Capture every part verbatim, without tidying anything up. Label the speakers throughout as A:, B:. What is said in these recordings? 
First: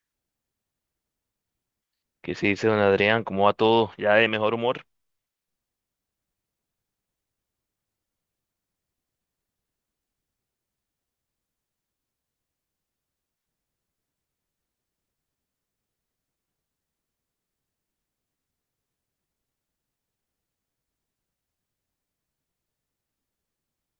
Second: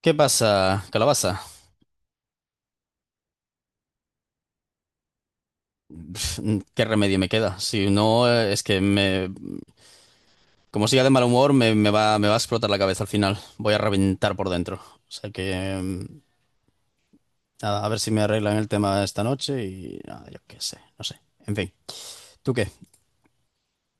A: ¿Qué pasa, calabaza?
B: ¿Qué se dice, don Adrián? ¿Cómo va todo? ¿Ya de mejor humor?
A: Pf, ¿qué remedio me queda? Si no, eh, es que me, como siga de mal humor, me, me va, me va a explotar la cabeza al final. Voy a reventar por dentro. O sea que, mm, nada, a ver si me arreglan el tema esta noche y nada, yo qué sé, no sé. En fin, ¿tú qué?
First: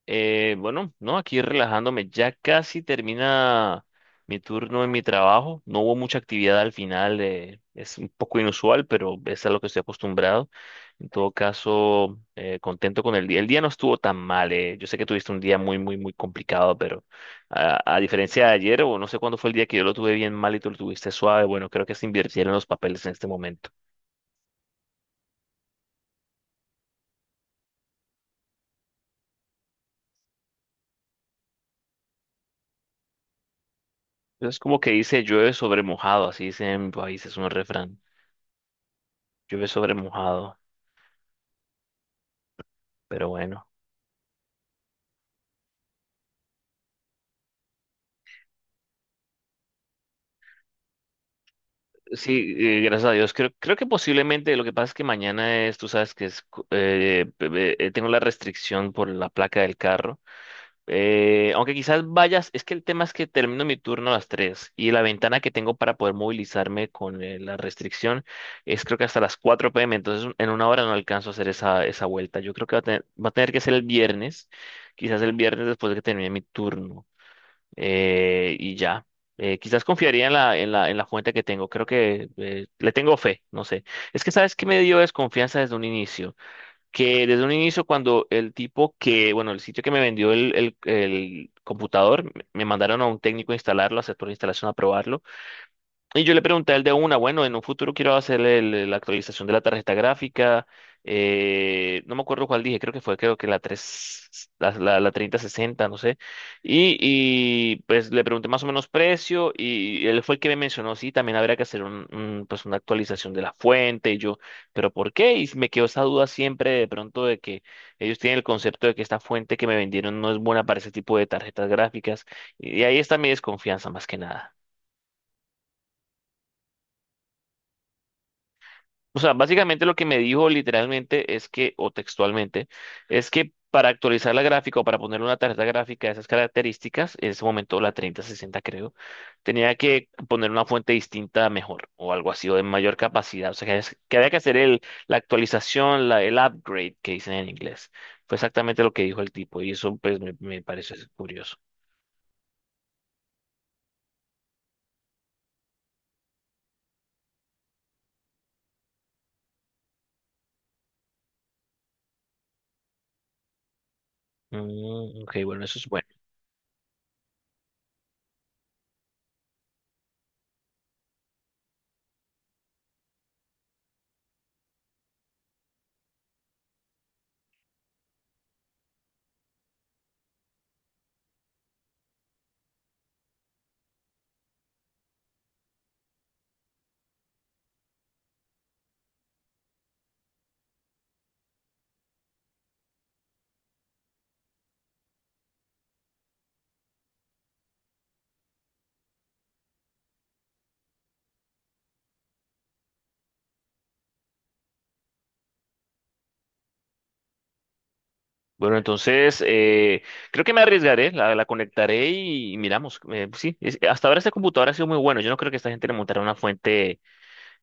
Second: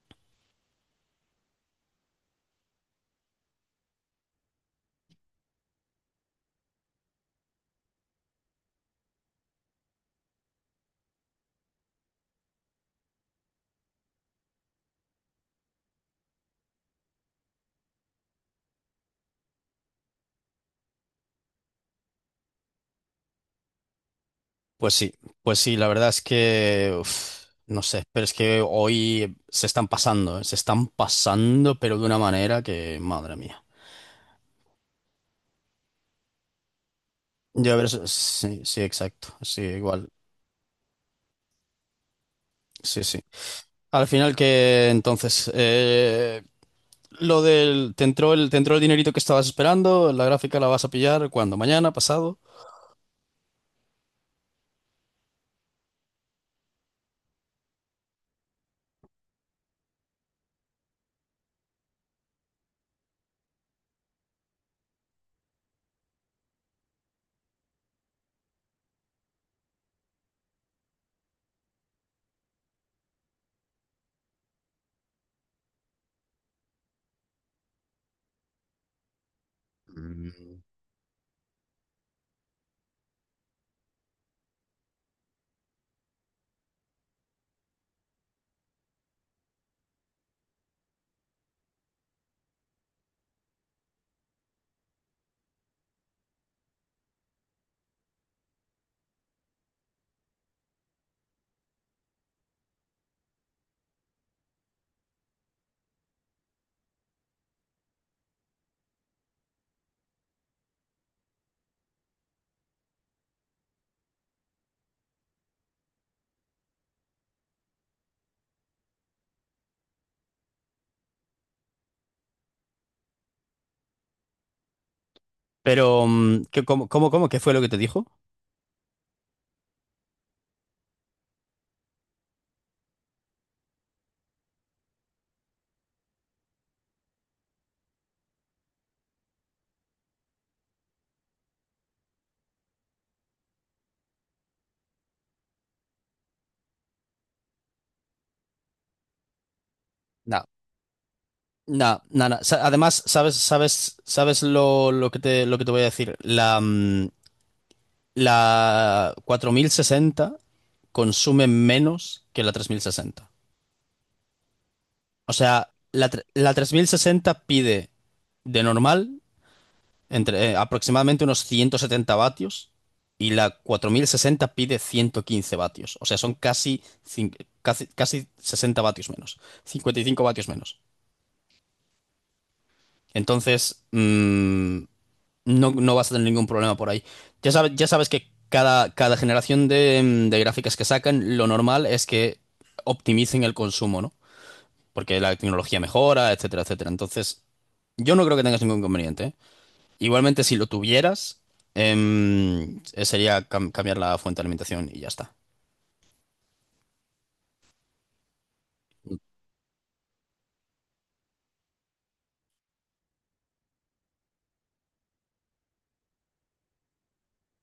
B: Eh, bueno, no, aquí relajándome. Ya casi termina mi turno en mi trabajo. No hubo mucha actividad al final. Eh, es un poco inusual, pero es a lo que estoy acostumbrado. En todo caso, eh, contento con el día. El día no estuvo tan mal. eh, Yo sé que tuviste un día muy, muy, muy complicado, pero a, a diferencia de ayer, o no sé cuándo fue el día que yo lo tuve bien mal y tú lo tuviste suave, bueno, creo que se invirtieron los papeles en este momento.
A: Pues sí, pues sí, la verdad es que, uf, no sé, pero es que hoy se están pasando, eh, se están pasando, pero de una manera que, madre mía.
B: Es como que dice llueve sobre mojado, así dice en mi país, es un
A: Yo a ver,
B: refrán.
A: sí, sí, exacto, sí,
B: Llueve sobre
A: igual,
B: mojado,
A: sí, sí.
B: pero bueno.
A: Al final que entonces eh, lo del te entró el te entró el dinerito que estabas esperando, la gráfica la vas a pillar cuando, mañana, pasado.
B: Sí, eh, gracias a Dios. Creo, creo que posiblemente lo que pasa es que mañana es, tú sabes que es, cu- eh, pe- pe- eh, tengo la restricción por la placa del carro. Eh, aunque quizás vayas, es que el tema es que termino mi turno a las tres y la ventana que tengo para poder movilizarme con eh, la restricción es creo que hasta las cuatro p m. Entonces en una hora no alcanzo a hacer esa, esa vuelta. Yo creo que va a tener, va a tener que ser el viernes, quizás el viernes después de que termine mi turno. eh, y ya, Eh, quizás confiaría en la,
A: Mm.
B: en la, en la fuente que tengo. Creo que eh, le tengo fe, no sé. Es que sabes que me dio desconfianza desde un inicio que desde un inicio cuando el tipo que, bueno, el sitio que me vendió el, el- el computador, me mandaron a un técnico a instalarlo, a hacer toda la instalación, a probarlo. Y yo le pregunté al de una, bueno, en un futuro quiero hacerle el- la actualización de la tarjeta gráfica. Eh, no me acuerdo cuál dije, creo que fue, creo que la tres la, la, la treinta sesenta, no sé. Y, y pues le pregunté más o menos precio y él fue el que me mencionó, sí, también habría que hacer un, un, pues una actualización de la fuente. Y yo, ¿pero por qué? Y me quedó esa duda siempre de pronto de que ellos tienen el concepto de que esta fuente que me vendieron no es buena para ese tipo de tarjetas gráficas. Y ahí está mi desconfianza más que nada.
A: Pero mm, ¿qué- ¿cómo, cómo, cómo? ¿Qué fue lo que te dijo?
B: O sea, básicamente lo que me dijo literalmente es que, o textualmente, es que para actualizar la gráfica o para poner una tarjeta gráfica de esas características, en ese momento la treinta sesenta creo, tenía que poner una fuente distinta mejor o algo así o de mayor capacidad. O sea, que, es- que había que hacer el, la actualización, la, el upgrade que dicen en inglés. Fue exactamente lo que dijo el tipo y eso pues me,
A: No,
B: me pareció curioso.
A: no, no, no. Sa- Además, sabes, sabes, sabes lo, lo que te lo que te voy a decir. La mm, la cuatro mil sesenta consume menos que la tres mil sesenta.
B: Mm,
A: O
B: ok, bueno,
A: sea,
B: eso es bueno.
A: la, tre- la tres mil sesenta pide de normal entre eh, aproximadamente unos ciento setenta vatios, y la cuatro mil sesenta pide ciento quince vatios. O sea, son casi, cin- casi, casi sesenta vatios menos, cincuenta y cinco vatios menos. Entonces, mm, no, no vas a tener ningún problema por ahí. Ya sabes, ya sabes que cada, cada generación de, mm, de gráficas que sacan, lo normal es que optimicen el consumo, ¿no? Porque la tecnología mejora, etcétera, etcétera. Entonces, yo no creo que tengas ningún inconveniente, ¿eh? Igualmente, si lo tuvieras, em, eh, sería cam- cambiar la fuente de alimentación y ya está.
B: Bueno, entonces eh, creo que me arriesgaré, la, la conectaré y, y miramos. Eh, pues sí, es- hasta ahora esta computadora ha sido muy bueno. Yo no creo que esta gente le montara una fuente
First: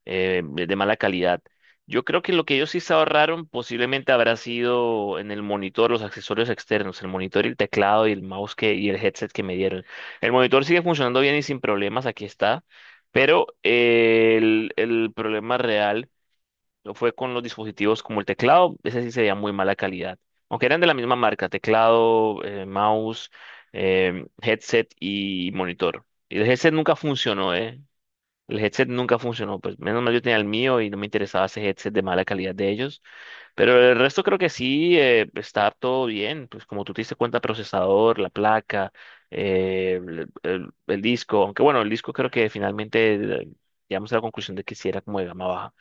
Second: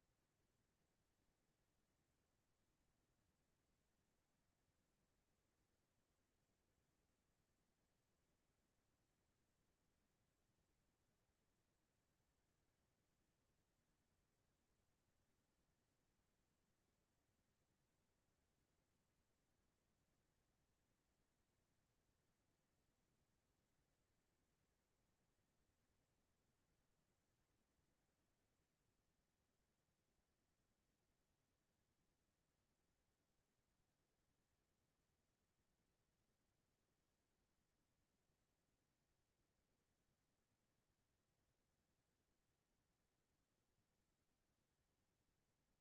B: eh, de de mala calidad. Yo creo que lo que ellos sí se ahorraron posiblemente habrá sido en el monitor, los accesorios externos, el monitor y el teclado y el mouse que, y el headset que me dieron. El monitor sigue funcionando bien y sin problemas, aquí está. Pero eh, el, el problema real fue con los dispositivos como el teclado, ese sí sería muy mala calidad. Aunque eran de la misma marca, teclado, eh, mouse, eh, headset y monitor. Y el headset nunca funcionó, ¿eh? El headset nunca funcionó, pues menos mal yo tenía el mío y no me interesaba ese headset de mala calidad de ellos. Pero el resto creo que sí eh, está todo bien, pues como tú te diste cuenta, procesador, la placa, eh, el, el- el disco, aunque bueno, el disco creo que finalmente eh, llegamos a la conclusión de que sí era como de gama baja.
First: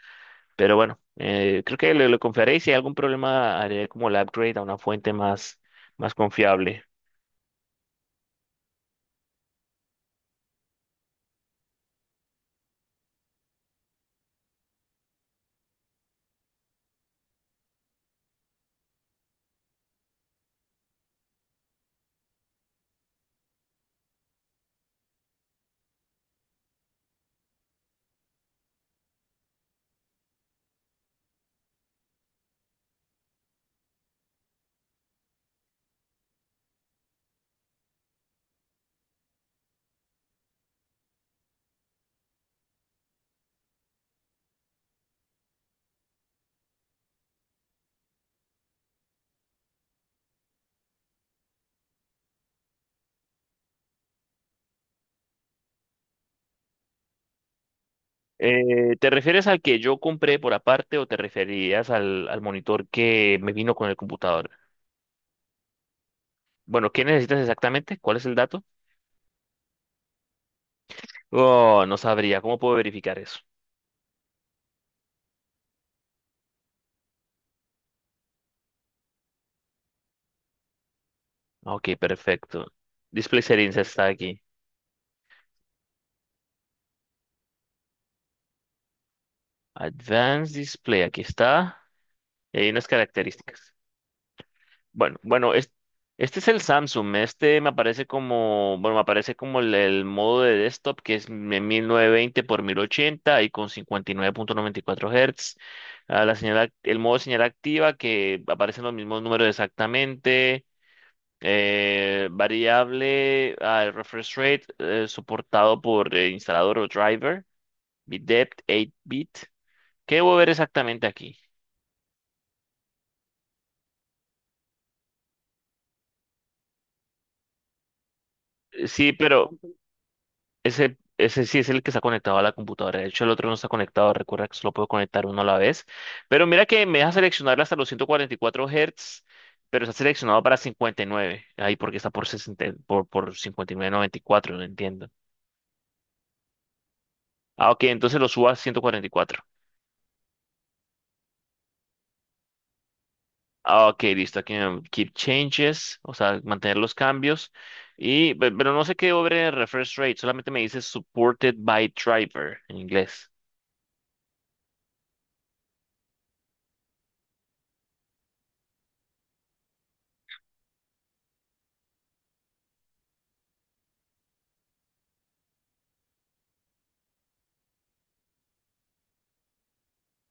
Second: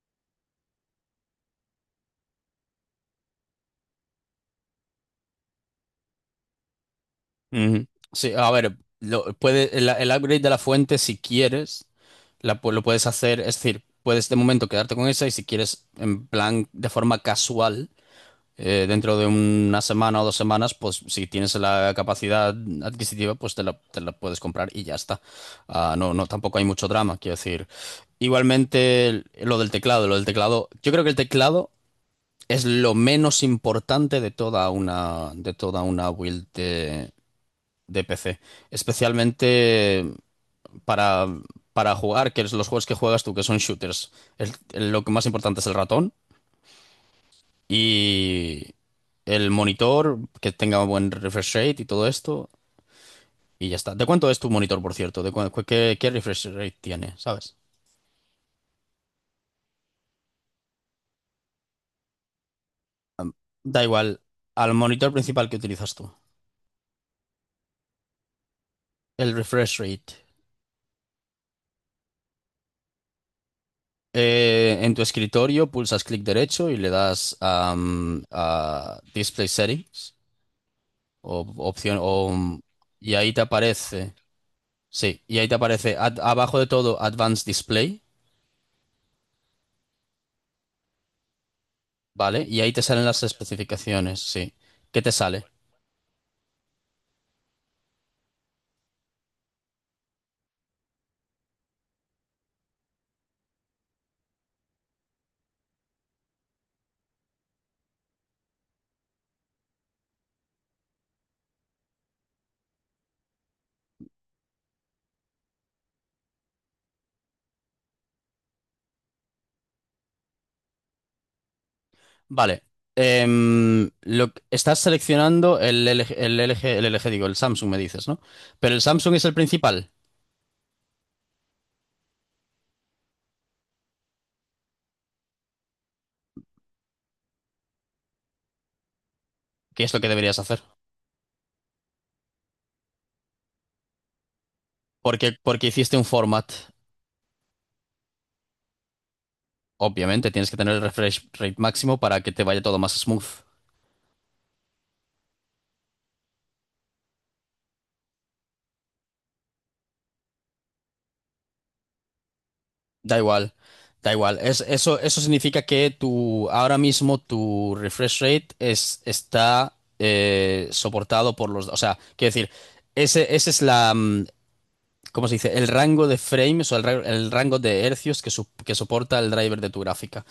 B: Pero bueno, eh, creo que le, le confiaré y si hay algún problema haré como el upgrade a una fuente más, más confiable.
A: Ujú. Sí, a ver, lo, puede, el, el upgrade de la fuente, si quieres, la, pu- lo puedes hacer, es decir, puedes de momento quedarte con esa y si quieres, en plan, de forma casual, eh, dentro de una semana o dos semanas, pues si tienes la capacidad adquisitiva, pues te la, te la puedes comprar y ya está. Ah, no, no, tampoco hay mucho drama, quiero decir. Igualmente, lo del teclado, lo del teclado, yo creo que el teclado es lo menos importante de toda una, de toda una build de, de P C. Especialmente para, para jugar, que es los juegos que juegas tú, que son shooters. El- el- lo que más importante es el ratón y el monitor, que tenga buen refresh rate y todo esto. Y ya está. ¿De cuánto es tu monitor, por cierto? ¿De cu- cu- qué, qué refresh rate tiene? ¿Sabes?
B: Eh, ¿te refieres al que yo compré por aparte o te referías al, al monitor que me vino
A: Da
B: con el
A: igual,
B: computador?
A: al monitor principal que utilizas tú.
B: Bueno, ¿qué necesitas exactamente? ¿Cuál es el dato?
A: El refresh rate.
B: Oh, no sabría. ¿Cómo puedo verificar eso?
A: Eh, en tu escritorio pulsas clic derecho y le das am, a Display Settings o
B: Ok,
A: opción o, mm,
B: perfecto.
A: y ahí te
B: Display Settings está
A: aparece,
B: aquí.
A: sí, y ahí te aparece ad- abajo de todo Advanced Display,
B: Advanced Display, aquí está.
A: ¿vale? Y
B: Y
A: ahí
B: hay
A: te
B: unas
A: salen las
B: características.
A: especificaciones, sí. ¿Qué te
B: Bueno,
A: sale?
B: bueno, es- este es el Samsung. Este me aparece como, bueno, me aparece como el, el modo de desktop que es de mil novecientos veinte por mil ochenta y con cincuenta y nueve punto noventa y cuatro Hz. Ah, la señal, act- el modo señal activa que aparecen los mismos números exactamente. Eh, variable, ah, el refresh rate eh, soportado por eh, instalador o driver. Bit depth, ocho bit. ¿Qué debo ver exactamente aquí?
A: Vale. Em, lo, estás seleccionando el L G, el L G, el L G, digo, el Samsung me dices, ¿no? Pero el
B: Eh, Sí,
A: Samsung es el
B: pero,
A: principal,
B: Ese, ese sí es el que está conectado a la computadora. De hecho, el otro no está conectado. Recuerda que solo puedo conectar uno a la vez. Pero mira que me deja seleccionar hasta los ciento cuarenta y cuatro Hz,
A: que
B: pero
A: es
B: está
A: lo que deberías
B: seleccionado para
A: hacer,
B: cincuenta y nueve. Ahí porque está por sesenta, por, por cincuenta y nueve punto noventa y cuatro, no entiendo.
A: porque porque hiciste un format.
B: Ah, ok, entonces lo subo a ciento cuarenta y cuatro.
A: Obviamente, tienes que tener el refresh rate máximo para que te vaya todo más smooth.
B: Ah, ok, listo. Aquí me- keep changes, o sea, mantener los cambios. Y, pe- pero no sé qué over refresh rate, solamente me dice supported by driver en
A: Da
B: inglés.
A: igual, da igual. Es, eso, eso significa que tu, ahora mismo tu refresh rate es, está eh, soportado por los. O sea, quiero decir, ese, ese es la. Mm, ¿cómo se dice? El rango de frames o el, ra- el rango de hercios que, su- que soporta el driver de tu gráfica.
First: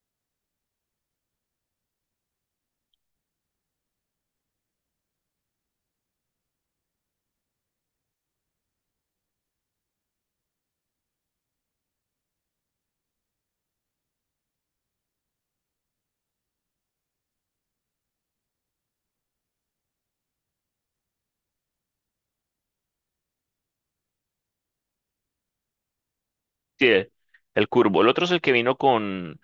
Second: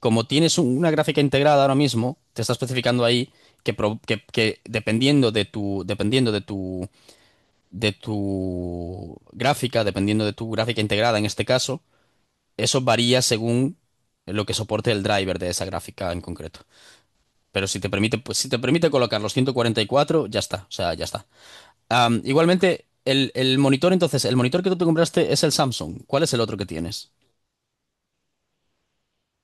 A: Como tienes un- una gráfica integrada ahora mismo, te está especificando ahí que, pro- que- que dependiendo de tu, dependiendo de tu de tu gráfica, dependiendo de tu gráfica integrada en este caso, eso varía según lo que soporte el driver de esa gráfica en concreto. Pero si te permite, pues, si te permite colocar los ciento cuarenta y cuatro, ya está, o sea, ya está. Am, igualmente, el, el monitor, entonces, el monitor que tú te compraste es el Samsung. ¿Cuál es el otro que
B: Sí,
A: tienes?
B: el curvo. El otro es el que vino con.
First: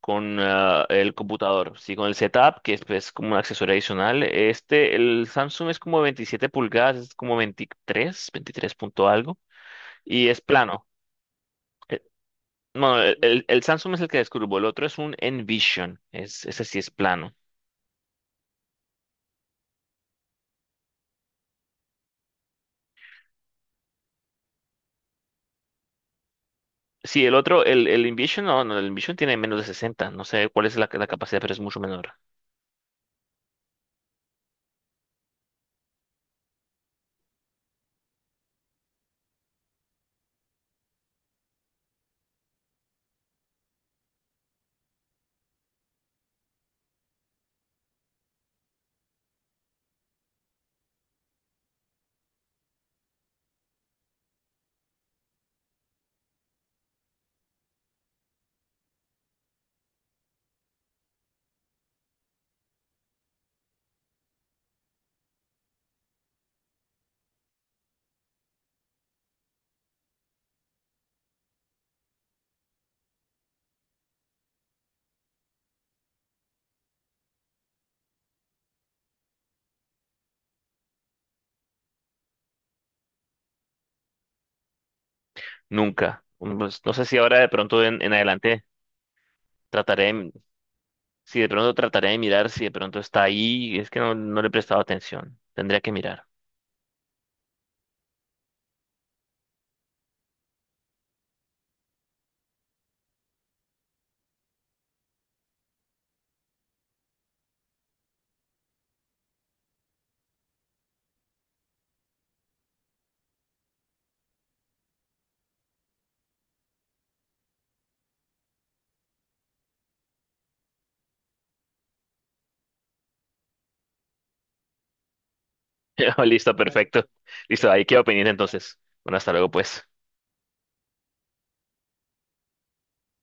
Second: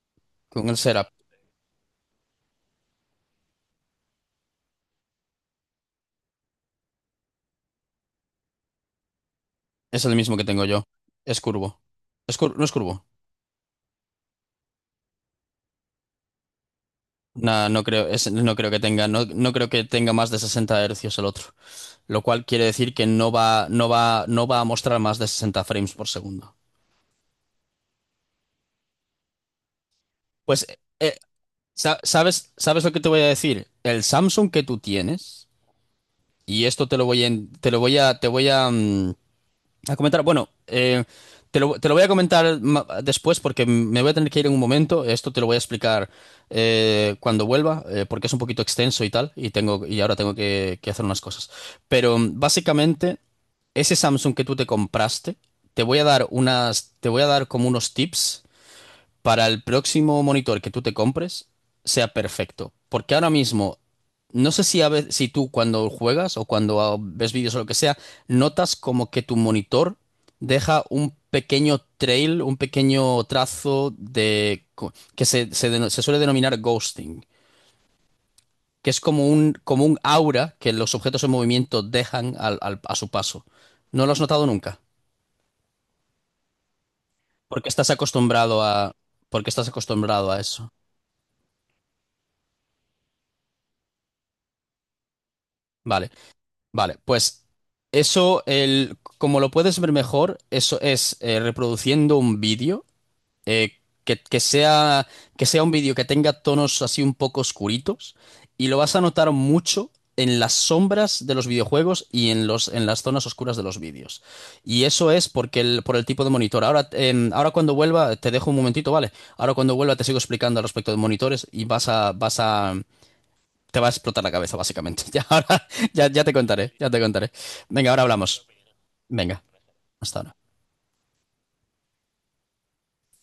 B: con
A: Con el
B: ah,
A: setup.
B: el computador, sí, con el setup, que es pues, como un accesorio adicional. Este, el Samsung es como veintisiete pulgadas, es como veintitrés, veintitrés punto algo,
A: Es el
B: y
A: mismo
B: es
A: que tengo yo.
B: plano.
A: Es curvo.
B: Eh,
A: Es cur- no es
B: No,
A: curvo.
B: el, el- El Samsung es el que descubro, el otro es un Envision, es, ese sí es plano.
A: No, no creo, es- no creo que tenga, no, no creo que tenga más de sesenta hercios el otro. Lo cual quiere decir que no va, no va, no va a mostrar más de sesenta frames por segundo.
B: Sí, el otro, el, el Envision, no, no, el Envision tiene menos de sesenta, no sé
A: Pues,
B: cuál es la, la
A: eh,
B: capacidad, pero es mucho
A: sa-
B: menor.
A: ¿sabes, sabes lo que te voy a decir? El Samsung que tú tienes, y esto te lo voy a, en- te lo voy a, te voy a, mm, a comentar. Bueno, eh, te lo, te lo voy a comentar ma- después porque me voy a tener que ir en un momento. Esto te lo voy a explicar eh, cuando vuelva, eh, porque es un poquito extenso y tal, y tengo, y ahora tengo que, que hacer unas cosas. Pero mm, básicamente, ese Samsung que tú te compraste, te voy a dar unas, te voy a dar como unos tips para el próximo monitor que tú te compres sea perfecto. Porque ahora mismo, no sé si, a ve- si tú cuando juegas o cuando ah, ves vídeos o lo que sea, notas como que tu monitor deja un pequeño trail, un pequeño trazo de co- que se, se deno- se suele denominar ghosting, que es como un, como un aura que los objetos en movimiento dejan al- al- a su paso. ¿No lo has notado nunca?
B: Nunca. Mm, pues, no sé si ahora de
A: Porque
B: pronto
A: estás
B: en, en
A: acostumbrado
B: adelante
A: a, porque estás acostumbrado
B: trataré.
A: a eso.
B: Si de pronto trataré de mirar, si de pronto está ahí, es que no, no le he prestado atención. Tendría que
A: Vale.
B: mirar.
A: Vale, pues eso, el, como lo puedes ver mejor, eso es eh, reproduciendo un vídeo eh, que, que sea, que sea un vídeo que tenga tonos así un poco oscuritos y lo vas a notar mucho en las sombras de los videojuegos y en los, en las zonas oscuras de los vídeos. Y eso es porque el, por el tipo de monitor. Ahora, em, ahora cuando vuelva, te dejo un momentito, ¿vale? Ahora cuando vuelva te sigo explicando al respecto de monitores y vas a, vas a, te va a explotar la cabeza, básicamente. Ya, ahora, ya, ya te
B: Listo, bueno,
A: contaré, ya te
B: perfecto.
A: contaré.
B: Listo, ahí
A: Venga, ahora
B: quedo pendiente
A: hablamos.
B: entonces. Bueno, hasta
A: Venga,
B: luego, pues.
A: hasta ahora.